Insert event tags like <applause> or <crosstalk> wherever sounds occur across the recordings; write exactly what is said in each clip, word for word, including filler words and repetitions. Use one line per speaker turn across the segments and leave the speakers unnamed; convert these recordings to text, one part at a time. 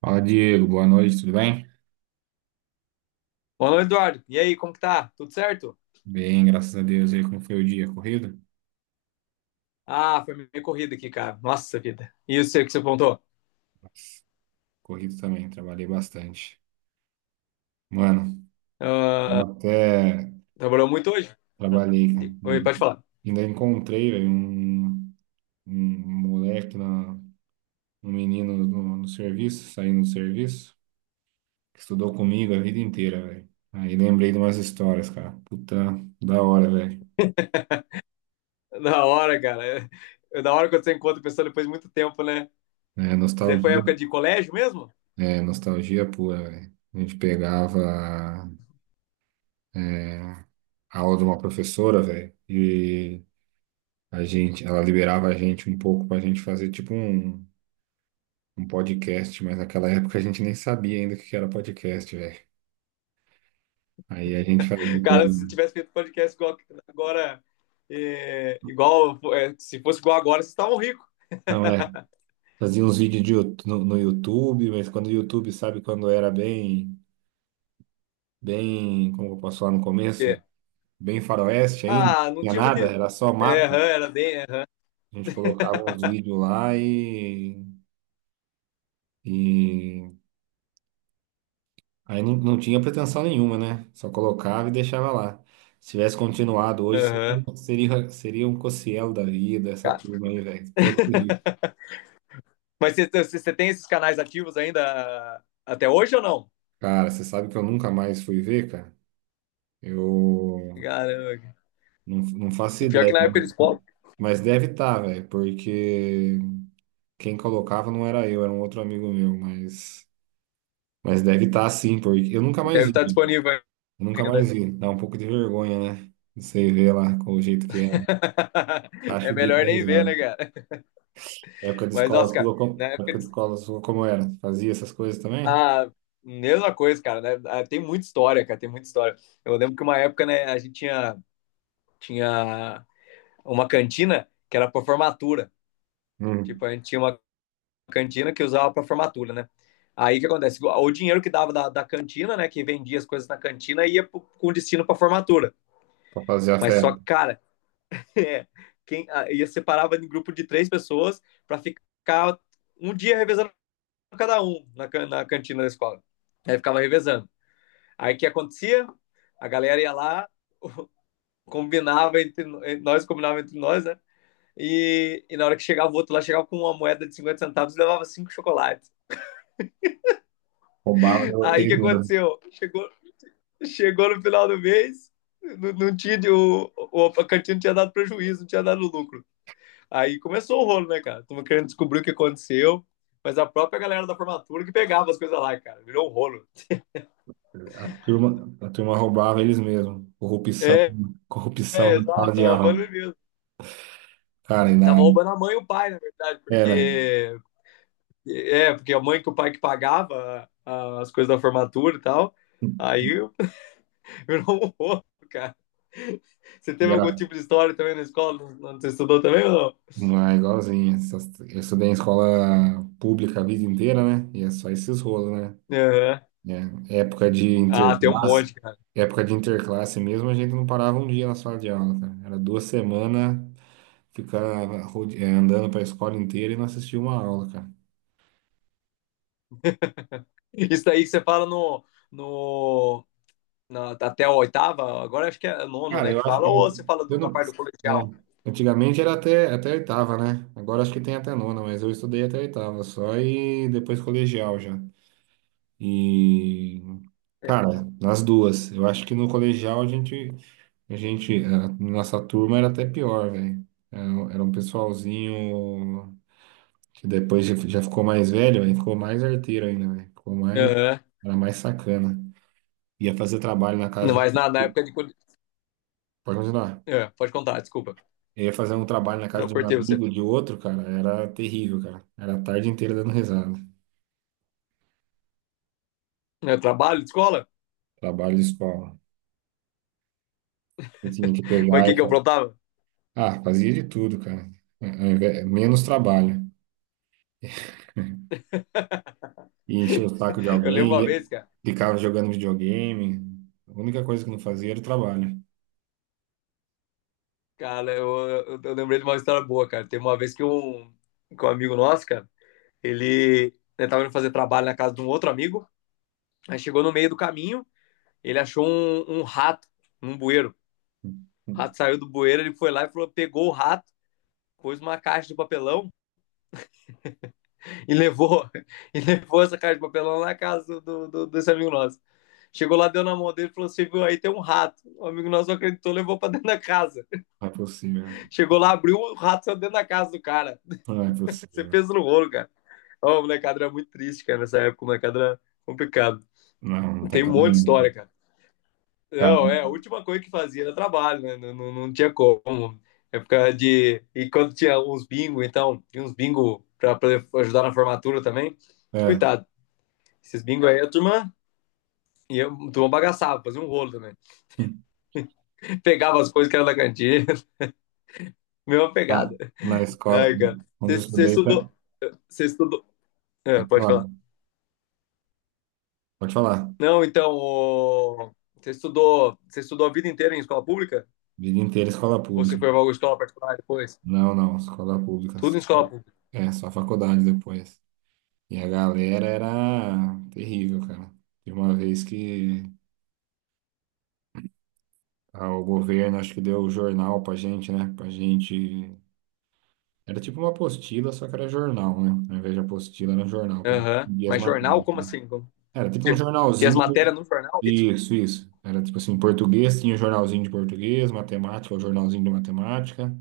Fala, Diego. Boa noite, tudo bem?
Olá, Eduardo. E aí, como que tá? Tudo certo?
Bem, graças a Deus. E aí, como foi o dia? Corrido?
Ah, foi meio corrida aqui, cara. Nossa vida. E eu sei o seu que você apontou?
Nossa. Corrido também, trabalhei bastante. Mano, eu
Ah,
até
trabalhou muito hoje? Ah,
trabalhei, cara.
de- Oi,
E
pode falar.
ainda encontrei, velho, um, um moleque, na, um menino no, no serviço, saindo do serviço, que estudou comigo a vida inteira, velho. Aí lembrei de umas histórias, cara. Puta, da hora, velho.
Da hora, cara. É, da hora quando você encontra a pessoa depois de muito tempo, né?
É,
Você foi
nostalgia.
época de colégio mesmo?
É, nostalgia pura, velho. A gente pegava, é, a aula de uma professora, velho, e a gente, ela liberava a gente um pouco pra gente fazer tipo um, um podcast, mas naquela época a gente nem sabia ainda o que que era podcast, velho. Aí a gente fazia,
Cara, se tivesse feito podcast igual agora, é, igual, é, se fosse igual agora, vocês estavam ricos.
não é,
<laughs>
fazia uns vídeos de Yout- no, no YouTube, mas quando o YouTube, sabe, quando era bem, bem, como eu posso falar, no começo,
É.
bem faroeste ainda, não
Ah, não
tinha
tinha muito.
nada, era só
É, aham,
mato.
era bem. É,
A gente colocava uns vídeos lá e e, aí não, não tinha pretensão nenhuma, né? Só colocava e deixava lá. Se tivesse continuado hoje,
aham.
seria, seria, seria um Cossielo da vida, essa
Ca-
turma aí, velho. Podre de rir.
<laughs> Mas você, você você tem esses canais ativos ainda até hoje ou não?
Cara, você sabe que eu nunca mais fui ver, cara? Eu
Caramba.
não, não faço
E pior que
ideia,
na
mas
época eles po-
mas deve estar, velho, porque quem colocava não era eu, era um outro amigo meu, mas, mas deve estar sim, porque eu nunca mais
deve
vi,
estar disponível
eu nunca mais
ainda.
vi. Dá um pouco de vergonha, né? Você vê lá com o jeito que é.
<laughs>
Acho
É
o bico
melhor
da
nem ver,
risada.
né, cara?
Época de
Mas,
escola
nossa, cara,
sua,
na
como,
época
época de
eles.
escola sua, como era? Fazia essas coisas também?
Ah, mesma coisa, cara, né? Ah, tem muita história, cara, tem muita história. Eu lembro que uma época, né, a gente tinha, tinha uma cantina que era pra formatura. Tipo,
Hum.
a gente tinha uma cantina que usava pra formatura, né? Aí o que acontece? O dinheiro que dava da, da cantina, né, que vendia as coisas na cantina, ia pro- com destino pra formatura.
Pra fazer a
Mas só, que,
festa.
cara, <laughs> é, quem, ah, ia separava em grupo de três pessoas pra ficar um dia revezando cada um na, can- na cantina da escola. Aí ficava revezando. Aí o que acontecia? A galera ia lá, <laughs> combinava entre eh, nós, combinava entre nós, né? E, e na hora que chegava o outro lá, chegava com uma moeda de cinquenta centavos e levava cinco chocolates.
Roubava de
Aí o
vocês
que
mesmo.
aconteceu? Chegou, chegou no final do mês, não, não tinha, o, o, a cantina não tinha dado prejuízo, não tinha dado lucro. Aí começou o rolo, né, cara? Tamo querendo descobrir o que aconteceu, mas a própria galera da formatura que pegava as coisas lá, cara. Virou um rolo.
A turma, a turma roubava eles mesmos. Corrupção,
É,
corrupção
é,
na sala
exato,
de
tava roubando
aula.
mesmo.
Cara, e
Tava
na,
roubando a mãe e o pai, na verdade,
era,
porque. É, porque a mãe que o pai que pagava a- as coisas da formatura e tal. Aí eu- <laughs> virou um roubo, <laughs> cara. Você
e
teve algum
era
tipo de história também na escola? Não, não- você estudou também ou
não é igualzinho. Essas- Eu estudei em escola pública a vida inteira, né? E é só esses rolos, né?
não? Aham.
Né? Época de
Ah, tem um
interclasse,
monte, cara.
época de interclasse mesmo, a gente não parava um dia na sala de aula, cara. Era duas semanas ficava rode- eh, andando para a escola inteira e não assistia uma aula, cara.
Isso aí que você fala no, no, na- até a oitava, agora acho que é nono,
Cara,
né?
eu
Que
acho
fala,
que
ou
eu,
você fala
eu
do- na
não,
parte do
né?
colegial?
Antigamente era até, até a oitava, né? Agora acho que tem até a nona, mas eu estudei até a oitava só e depois colegial já. E,
É.
cara, nas duas. Eu acho que no colegial a gente. A gente, a nossa turma era até pior, velho. Era, um era um pessoalzinho que depois já, já ficou mais velho, aí ficou mais arteiro ainda, velho. Ficou mais,
Aham.
era mais sacana. Ia fazer trabalho na
Não,
casa de,
Mas na, na época de. Cole-
pode continuar.
É, pode contar, desculpa.
Eu Ia fazer um trabalho na casa
Eu
de um
cortei você.
amigo, de outro, cara, era terrível, cara. Era a tarde inteira dando risada.
Eu trabalho, escola?
Trabalho de escola. Eu tinha que
Mas o
pegar
que
e
que eu
fa-
aprontava?
Ah, fazia de tudo, cara. É, é, é, Menos trabalho. E encher o saco de
Eu lembro
alguém,
uma
e
vez, cara.
ficava jogando videogame. A única coisa que não fazia era o trabalho.
Cara, eu, eu, eu lembrei de uma história boa, cara. Tem uma vez que um, que um amigo nosso, cara, ele, ele tava indo fazer trabalho na casa de um outro amigo. Aí chegou no meio do caminho, ele achou um, um rato num bueiro. O rato saiu do bueiro, ele foi lá e falou, pegou o rato, pôs uma caixa de papelão e levou, <laughs> e levou essa caixa de papelão lá na casa do, do- desse amigo nosso. Chegou lá, deu na mão dele e falou: Você viu aí, tem um rato. O amigo nosso não acreditou, levou pra dentro da casa.
Não é possível.
Chegou lá, abriu, o rato saiu dentro da casa do cara.
Não é
Você
possível.
pensa no rolo, cara. Ó, o molecada era muito triste, cara, nessa época. O molecada era complicado.
Não, não tem
Tem um monte de
caminho.
história, cara.
Cara,
Não, é, a última coisa que fazia era trabalho, né? Não, não, não tinha como. Época de. E quando tinha uns bingo, então, tinha uns bingo pra, pra ajudar na formatura também.
cara,
Coitado, esses bingo aí, a turma e eu, a turma bagaçava, fazia um rolo também.
é. <laughs>
<laughs> Pegava as coisas que era da cantina, <laughs> mesma
Cara,
pegada.
na escola,
Ai, cara.
onde eu
Você
estudei, tá-
estudou. Você estudou. É,
pode
pode falar.
falar, pode falar.
Não, então, o- você estudou, você estudou a vida inteira em escola pública?
Vida inteira escola
Ou
pública.
você foi para alguma escola particular depois?
Não, não, escola pública,
Tudo
assim.
em escola pública.
É, só faculdade depois. E a galera era terrível, cara. Tem uma vez que ah, o governo acho que deu o jornal pra gente, né? Pra gente. Era tipo uma apostila, só que era jornal, né? Ao invés de apostila, era um jornal, pra gente
Aham.
seguir as
Mas jornal,
matérias,
como
né?
assim? Como...
Era tipo um
Que tinha as matérias
jornalzinho.
no jornal, é isso?
Isso, isso. Era tipo assim, português tinha jornalzinho de português, matemática, o jornalzinho de matemática.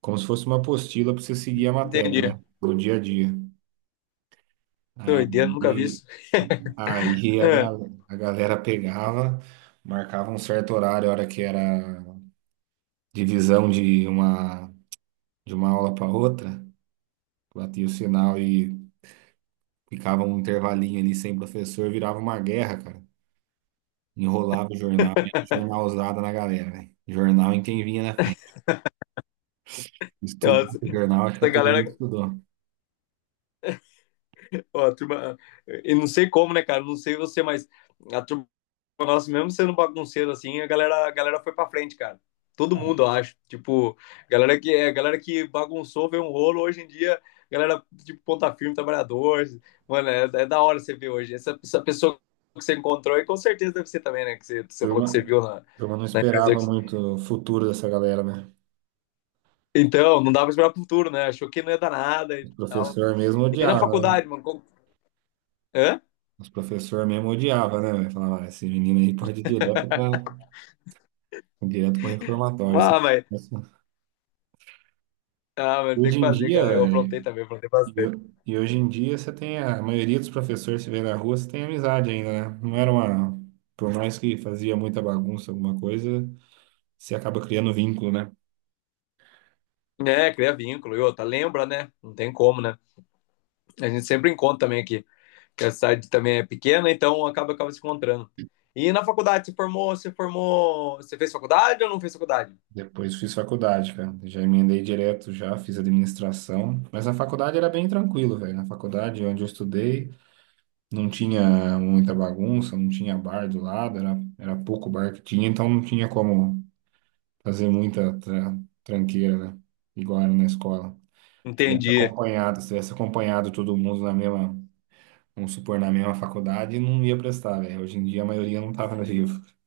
Como se fosse uma apostila pra você seguir a matéria,
Entendi.
né? Do dia a dia.
Doideira, nunca vi
Aí,
isso. <laughs>
aí a,
É,
gal- a galera pegava, marcava um certo horário, a hora que era divisão de uma, de uma aula para outra, batia o sinal e ficava um intervalinho ali sem professor, virava uma guerra, cara. Enrolava o jornal, era jornalzada na galera, velho. Jornal em quem vinha na frente. Estudou
nossa,
o jornal, acho que a
essa
turma não
galera,
estudou.
ó, a turma, eu não sei como, né, cara? Não sei você, mas a turma nosso, mesmo sendo bagunceiro assim, a galera, a galera foi pra frente, cara. Todo
A
mundo, eu acho. Tipo, galera que é, galera que bagunçou, veio um rolo hoje em dia, galera tipo ponta firme, trabalhador. Mano, é, é da hora você ver hoje. Essa, essa pessoa que você encontrou, e com certeza deve ser também, né? Que você, você falou
turma,
que você viu na,
a turma não
na empresa.
esperava
que-
muito o futuro dessa galera, né?
Então, não dava pra esperar pro futuro, né? Achou que não ia dar nada e
Os
tal.
professor mesmo
E na
odiava, né?
faculdade, mano? como- Hã?
Os professor mesmo odiava, né, velho? Falava: "Ah, esse menino aí pode ir direto para direto para o reformatório. Esse-
Ah, mas,
esse-".
ah, mas tem
Hoje
que
em
fazer, cara.
dia,
Eu aprontei também, aprontei
E,
bastante.
ho- e hoje em dia você tem a, a maioria dos professores se vê na rua, você tem amizade ainda, né? Não era uma. Por mais que fazia muita bagunça, alguma coisa, você acaba criando vínculo, né?
É, cria vínculo. E outra, lembra, né? Não tem como, né? A gente sempre encontra também aqui, que a cidade também é pequena, então acaba, acaba se encontrando. E na faculdade, você formou, você formou, você fez faculdade ou não fez faculdade?
Depois fiz faculdade, cara. Já emendei direto, já fiz administração. Mas a faculdade era bem tranquilo, velho. Na faculdade onde eu estudei, não tinha muita bagunça, não tinha bar do lado, era, era pouco bar que tinha, então não tinha como fazer muita tra- tranqueira, né? Igual era na escola. Tivesse
Entendi.
acompanhado, se tivesse acompanhado todo mundo na mesma, vamos supor, na mesma faculdade, não ia prestar, velho. Hoje em dia a maioria não tava no livro.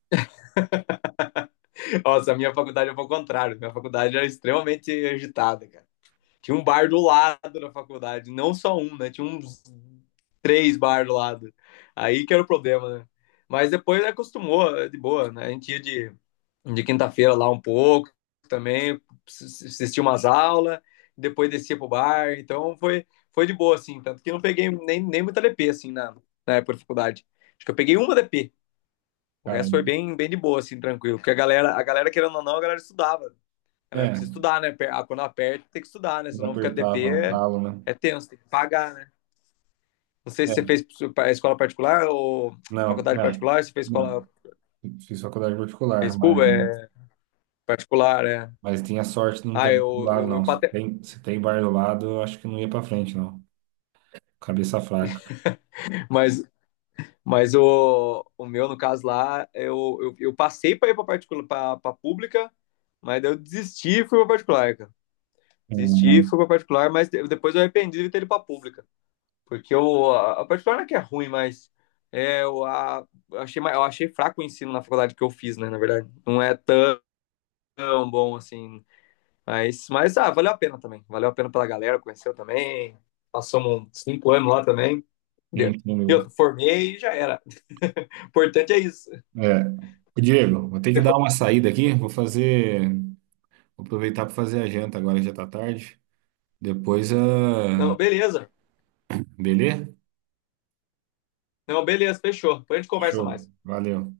Nossa, a minha faculdade é o contrário. Minha faculdade era extremamente agitada, cara. Tinha um bar do lado da faculdade, não só um, né? Tinha uns três bar do lado. Aí que era o problema, né? Mas depois acostumou, de boa, né? A gente ia de de quinta-feira lá um pouco também, assisti umas aulas, depois descia pro bar, então foi, foi de boa, assim, tanto que eu não peguei nem, nem muita D P, assim, na, na época da faculdade. Acho que eu peguei uma D P, o
Cara,
resto foi bem, bem de boa, assim, tranquilo, porque a galera, a galera, querendo ou não, a galera estudava, a galera
é,
precisa estudar, né, quando aperta tem que estudar, né,
quando
senão ficar D P
apertava o
é,
calo, né?
é tenso, tem que pagar, né. Não sei se
É,
você fez escola particular ou
não,
faculdade
não,
particular, se fez escola,
não. Fiz faculdade particular,
fez
mas,
pública, é particular, é.
mas tinha sorte de não ter
Ah,
bar do
eu,
lado,
eu,
não.
eu
Se
pate...
tem, se tem bar do lado, eu acho que não ia pra frente, não. Cabeça fraca.
mas Mas o, o meu, no caso lá, eu, eu, eu passei para ir para particular, para pública, mas daí eu desisti e fui para particular, cara. Desisti e
Hum.
fui para particular, mas de- depois eu arrependi de ter ido para pública. Porque eu, a a particular não é que é ruim, mas é, eu, a, eu achei, ma- eu achei fraco o ensino na faculdade que eu fiz, né? Na verdade, não é tão bom assim. Mas, mas ah, valeu a pena também. Valeu a pena pela galera, conheceu também. Passamos uns cinco anos lá também. Entendeu?
Sim, sim,
E
mesmo.
eu formei e já era. <laughs> O importante é isso.
É. Ô, Diego, vou ter que dar uma saída aqui, vou fazer, vou aproveitar para fazer a janta agora, já tá tarde. Depois
Não,
a.
beleza.
Beleza?
Não, beleza, fechou. Depois a gente conversa
Show.
mais.
Valeu.